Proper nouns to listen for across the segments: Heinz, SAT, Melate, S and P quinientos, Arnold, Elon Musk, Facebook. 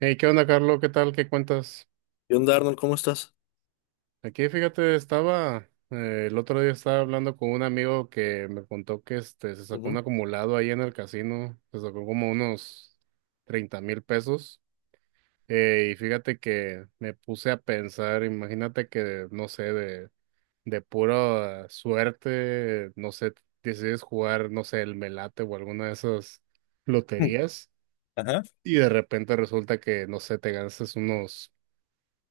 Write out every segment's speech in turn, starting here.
Hey, ¿qué onda, Carlos? ¿Qué tal? ¿Qué cuentas? ¿Qué onda, Arnold? ¿Cómo estás? Aquí, fíjate, estaba, el otro día estaba hablando con un amigo que me contó que se sacó un Ujú. acumulado ahí en el casino, se sacó como unos 30,000 pesos. Y fíjate que me puse a pensar, imagínate que, no sé, de pura suerte, no sé, decides jugar, no sé, el Melate o alguna de esas Mm. loterías. Ajá. Y de repente resulta que, no sé, te ganas unos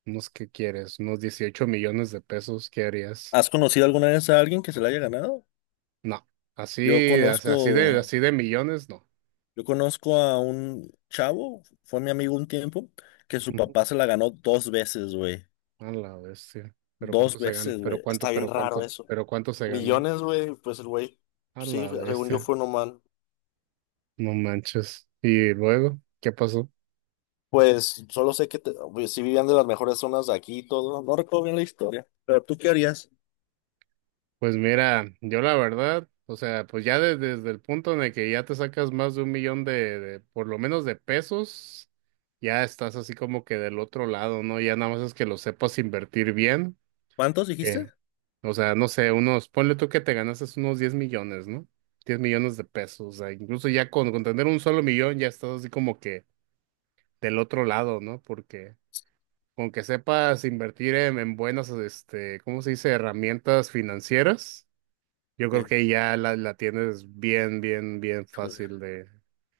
Unos que quieres, unos 18 millones de pesos, ¿qué harías? ¿Has conocido alguna vez a alguien que se la haya ganado? No, Yo así, conozco, así de millones, no. yo conozco a un chavo, fue mi amigo un tiempo, que su Ujú. papá se la ganó dos veces, güey. A la bestia. Pero cuánto Dos se ganó, veces, pero güey. cuánto, Está bien pero raro cuánto, eso. pero cuánto se ganó. Millones, güey, pues el güey, A la sí, según yo bestia. fue un humano. No manches. Y luego, ¿qué pasó? Pues solo sé que pues, sí vivían de las mejores zonas de aquí y todo. No recuerdo bien la historia. ¿Pero tú qué harías? Pues mira, yo la verdad, o sea, pues ya desde el punto en el que ya te sacas más de un millón por lo menos de pesos, ya estás así como que del otro lado, ¿no? Ya nada más es que lo sepas invertir bien. ¿Cuántos dijiste? Que, o sea, no sé, unos, ponle tú que te ganaste unos 10 millones, ¿no? 10 millones de pesos, o sea, incluso ya con tener un solo millón ya estás así como que del otro lado, ¿no? Porque con que sepas invertir en buenas, ¿cómo se dice? Herramientas financieras, yo creo Sí. que ya la tienes bien, bien, bien Híjole. fácil de...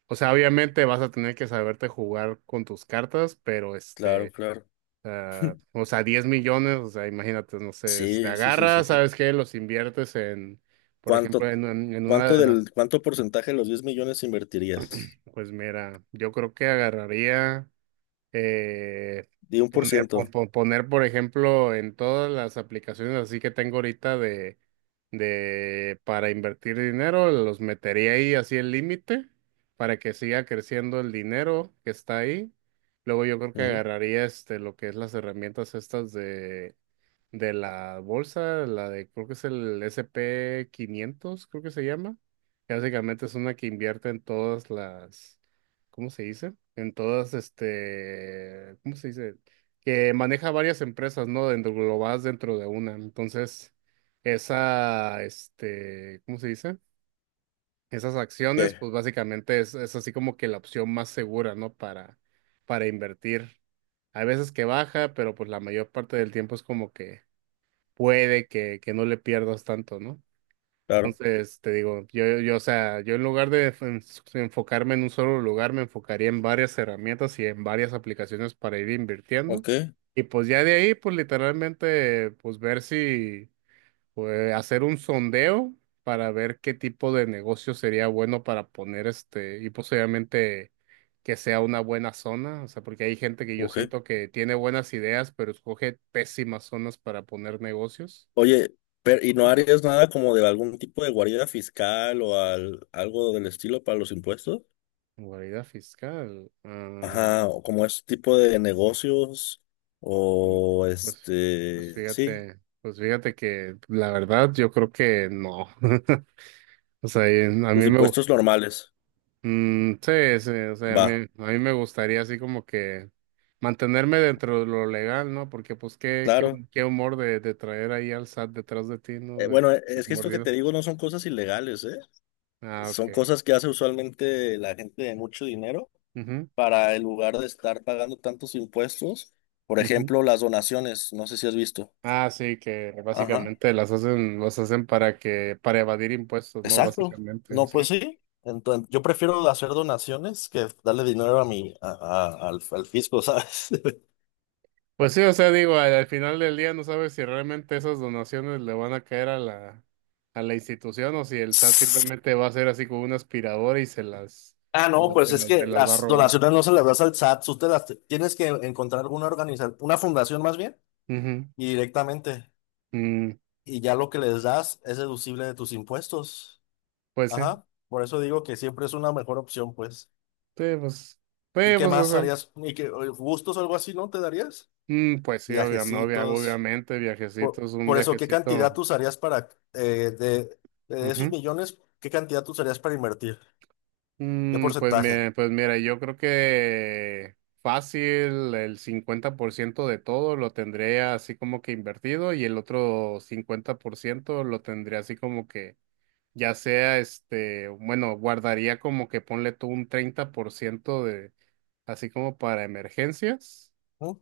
O sea, obviamente vas a tener que saberte jugar con tus cartas, pero Claro, claro. sea, o sea, 10 millones, o sea, imagínate, no sé, te Sí, sí, sí, sí, agarras, sí. ¿sabes qué? Los inviertes en, por ejemplo, ¿Cuánto? En una ¿Cuánto de las... cuánto porcentaje de los 10 millones invertirías? Pues mira, yo creo que agarraría, eh, Di un por ciento. Poner, por ejemplo, en todas las aplicaciones así que tengo ahorita para invertir dinero, los metería ahí así el límite para que siga creciendo el dinero que está ahí. Luego yo creo que Mm. agarraría lo que es las herramientas estas de la bolsa, la de, creo que es el S&P 500 creo que se llama, que básicamente es una que invierte en todas las, ¿cómo se dice? En todas, ¿cómo se dice? Que maneja varias empresas, ¿no? Dentro, globales dentro de una. Entonces, esa, ¿cómo se dice? Esas acciones, ¿Qué? pues básicamente es así como que la opción más segura, ¿no? Para invertir. Hay veces que baja, pero pues la mayor parte del tiempo es como que puede que no le pierdas tanto, ¿no? Claro. Entonces, te digo, yo, o sea, yo en lugar de enfocarme en un solo lugar, me enfocaría en varias herramientas y en varias aplicaciones para ir invirtiendo. Ok, Y pues ya de ahí, pues literalmente, pues ver si, pues hacer un sondeo para ver qué tipo de negocio sería bueno para poner y posiblemente que sea una buena zona, o sea, porque hay gente que yo ok. siento que tiene buenas ideas, pero escoge pésimas zonas para poner negocios. Oye, pero ¿y no harías nada como de algún tipo de guarida fiscal o algo del estilo para los impuestos? Guarida fiscal. Ah, Ajá, o como ese tipo de negocios mm, o pues, este, sí, pues fíjate que la verdad yo creo que no. O sea, y a los mí me, impuestos normales. mm, sí, sí, o sea, Va, a mí me gustaría así como que mantenerme dentro de lo legal, ¿no? Porque pues qué, qué, claro. qué humor de traer ahí al SAT detrás de ti, ¿no? Bueno, De es que esto que mordido. te digo no son cosas ilegales, ¿eh? Ah, Son ok. cosas que hace usualmente la gente de mucho dinero Ujú, para, en lugar de estar pagando tantos impuestos, por ujú. ejemplo, las donaciones, no sé si has visto. Ah, sí, que Ajá, básicamente las hacen para que, para evadir impuestos, ¿no? exacto. Básicamente. No, Sí, pues sí. Entonces, yo prefiero hacer donaciones que darle dinero a mi, a- al, al fisco, ¿sabes? pues sí, o sea, digo, al, al final del día no sabes si realmente esas donaciones le van a caer a la institución o si el SAT simplemente va a ser así como una aspiradora y se las, Ah, se no, las, se pues es las, se que las va a las robar. donaciones no se las das al SAT, tú te las tienes que encontrar una organización, una fundación más bien, Ujú. y directamente, Mm, y ya lo que les das es deducible de tus impuestos. pues sí, Ajá, por eso digo que siempre es una mejor opción, pues. sí, pues, ¿Y sí, qué pues, o más sea, harías? ¿Y qué gustos o algo así, no te darías? mm, pues sí, obviamente, Viajecitos. obviamente, viajecito es un Por eso, ¿qué cantidad viajecito. tú usarías para, eh, de, de esos Ujú. millones, qué cantidad tú usarías para invertir? ¿Qué Mm, pues, porcentaje? me pues mira, yo creo que fácil el 50% de todo lo tendré así como que invertido y el otro 50% lo tendré así como que ya sea bueno, guardaría como que ponle tú un 30% de así como para emergencias Ujú,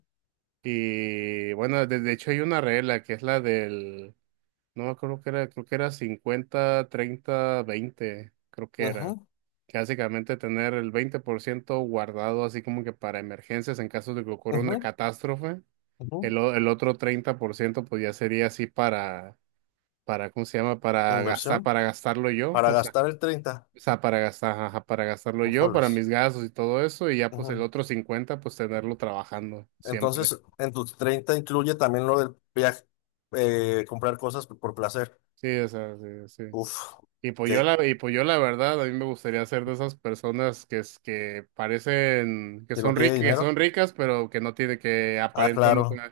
y bueno, de hecho hay una regla que es la del, no creo que era, creo que era 50 30 20 creo que era. ujú, Básicamente tener el 20% guardado así como que para emergencias en caso de que ocurra una ujú, catástrofe. ujú. El, el otro 30% pues ya sería así para, ¿cómo se llama? Para gastar, Inversión para gastarlo yo. para gastar el treinta. O sea, para gastar, ajá, para gastarlo yo, para Ujoles. mis gastos y todo eso. Y ya pues el Ujú. otro 50% pues tenerlo trabajando siempre. Entonces, en tus 30 incluye también lo del viaje, comprar cosas por placer. Sí, o sea, sí, sí. Uf, Y ok. pues yo la, y pues yo la verdad, a mí me gustaría ser de esas personas que es que parecen, ¿Que no tiene que son dinero? ricas, pero que no tiene que Ah, aparentando. claro.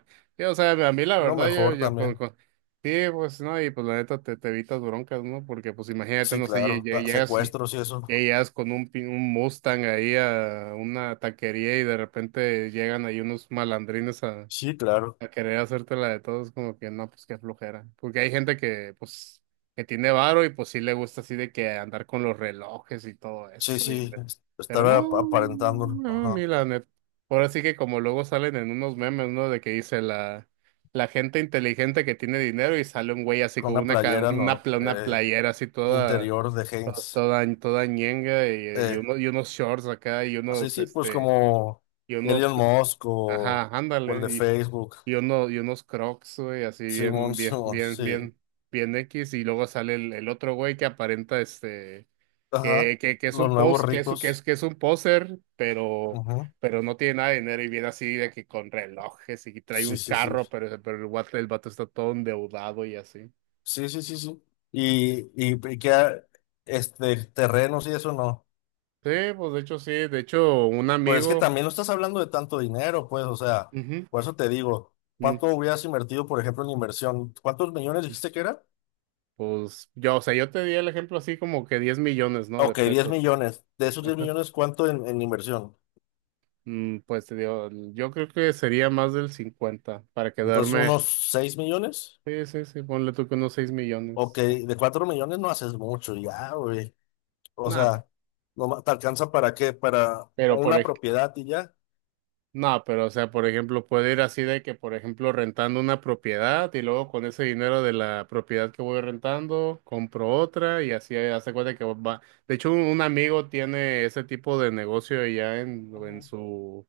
O sea, a mí la No, verdad, yo, mejor yo también. Sí, pues no, y pues la neta te, te evitas broncas, ¿no? Porque pues imagínate, Sí, no sé, claro. Llegas, Secuestros y eso. llegas con un, un Mustang ahí a una taquería y de repente llegan ahí unos malandrines Sí, claro. a querer hacerte la de todos, como que no, pues qué flojera. Porque hay gente que, pues, que tiene varo y pues sí le gusta así de que andar con los relojes y todo Sí, eso. Sí. Pero Estar no, aparentando. no, Ajá. ni la neta. Ahora sí que como luego salen en unos memes, ¿no? De que dice la, la gente inteligente que tiene dinero y sale un güey así Con con una una, playera una, no, una playera así toda, interior de toda, Heinz. toda, toda ñenga y, Eh, y unos shorts acá y así unos, sí, pues como y unos, Elon Musk ajá, o el de ándale. Facebook. Y uno, y unos crocs, güey, así Simón, bien, bien, Simón, bien, sí. bien, bien X, y luego sale el otro güey que aparenta Ajá. Que es Los un nuevos pos, que es, que es, ricos. que es un poser, Ujú. pero no tiene nada de dinero y viene así de que con relojes y trae Sí, un sí, sí. carro, pero el vato está todo endeudado y así. Sí, sí, sí, sí, sí. Y que este terrenos y eso no. Sí, pues de hecho sí, de hecho un Pero es que amigo, también no estás hablando de tanto dinero, pues, o sea, ujú, por eso te digo, mm, ¿cuánto hubieras invertido, por ejemplo, en inversión? ¿Cuántos millones dijiste que era? pues yo, o sea, yo te di el ejemplo así como que 10 millones, ¿no? De Ok, 10 pesos. millones. De esos 10 millones, ¿cuánto en inversión? Mm, pues te digo, yo creo que sería más del 50 para Entonces, quedarme. unos 6 millones. Sí, sí, sí, ponle tú que unos 6 Ok, millones. de 4 millones no haces mucho, ya, güey. O Nada, sea, no ma- te alcanza para qué, para pero por una ej- propiedad y ya. nah, pero o sea, por ejemplo, puede ir así de que, por ejemplo, rentando una propiedad y luego con ese dinero de la propiedad que voy rentando, compro otra y así hace cuenta que va. De hecho, un amigo tiene ese tipo de negocio allá Ujú,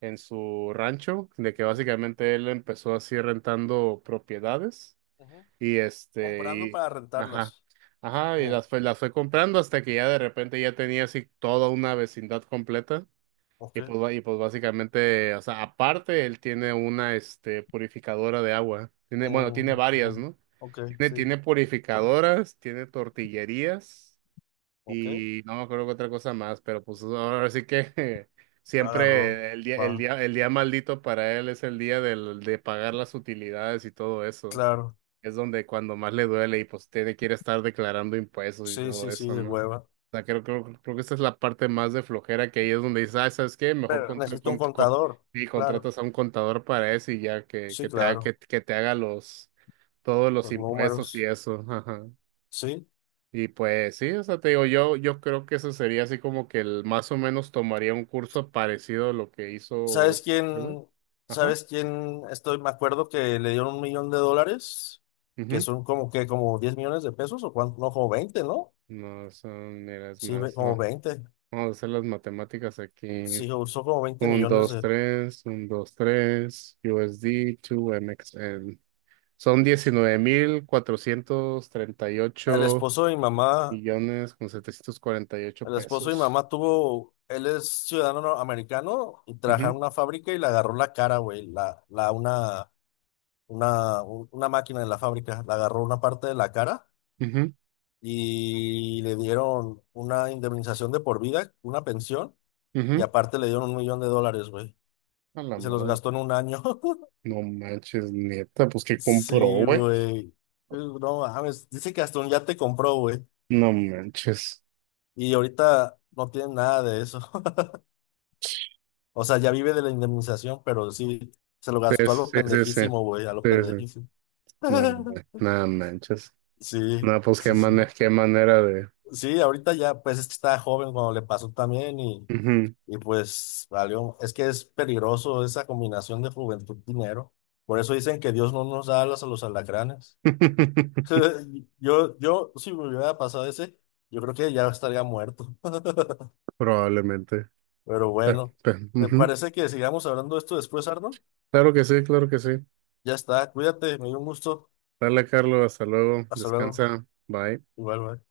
en su rancho, de que ujú, básicamente él empezó así rentando propiedades. ujú. Y este, Comprando y, para ajá, rentarlas. ajá, y Uh, las fue comprando hasta que ya de repente ya tenía así toda una vecindad completa. ok. Y pues, y pues básicamente, o sea, aparte él tiene una, purificadora de agua. Tiene, bueno, tiene Mm, varias, ujú. ¿no? Ok, Tiene, sí. tiene purificadoras, tiene tortillerías Ok. y no me acuerdo qué otra cosa más, pero pues ahora sí que Agarró. siempre el día, el Va. día, el día maldito para él es el día de pagar las utilidades y todo Claro. es donde cuando más le duele y pues tiene que ir a estar declarando impuestos y Sí, todo sí, sí, eso, de ¿no? O hueva. sea, creo, creo, creo que esta es la parte más de flojera que ahí es donde dices, ah, ¿sabes qué? Mejor Pero necesito un contador. y Claro. contratas a un contador para eso y ya Sí, claro. Que te haga los, todos los Los impuestos y números. eso, ajá. Sí. Y pues sí, o sea, te digo, yo creo que eso sería así como que el más o menos tomaría un curso parecido a lo que hizo ¿Sabes este güey. quién? Ajá. ¿Sabes quién? Estoy, me acuerdo que le dieron $1 millón, que Ujú. son como que como 10 millones de pesos o cuánto, no, como 20, ¿no? No, son, mira, es Sí, más. como 20. Vamos a hacer las matemáticas aquí. Sí, usó como 20 1, millones 2, de... 3, 1, 2, 3, USD, 2MXN. Son diecinueve mil cuatrocientos treinta y El ocho esposo de mi mamá, millones con 748 el esposo de mi pesos. mamá tuvo, él es ciudadano americano y trabajaba en Ujú, una fábrica y le agarró la cara, güey, una, una máquina de la fábrica, le agarró una parte de la cara ujú, y le dieron una indemnización de por vida, una pensión. Y ujú. aparte le dieron $1 millón, güey. A la Y se los madre. gastó en un año. No manches, neta, pues que compró, Sí, güey. güey. No mames. Dice que hasta un yate compró, güey. No manches. Y ahorita no tiene nada de eso. O sea, ya vive de la indemnización, pero sí, se lo Sí, gastó a lo sí, sí, sí. pendejísimo, güey, a lo Sí, sí. pendejísimo. No manches. Sí, No, pues sí, sí. Qué manera de. Sí, ahorita ya, pues es que estaba joven cuando le pasó también Ujú. y pues valió. Es que es peligroso esa combinación de juventud y dinero. Por eso dicen que Dios no nos da alas a los alacranes. Si me hubiera pasado ese, yo creo que ya estaría muerto. Probablemente. Pero Pe- bueno, ¿te ujú. parece que sigamos hablando de esto después, Arno? Claro que sí, claro que sí. Ya está, cuídate, me dio un gusto. Dale, Carlos, hasta luego. Hasta luego. Descansa. Bye. Igual, bye.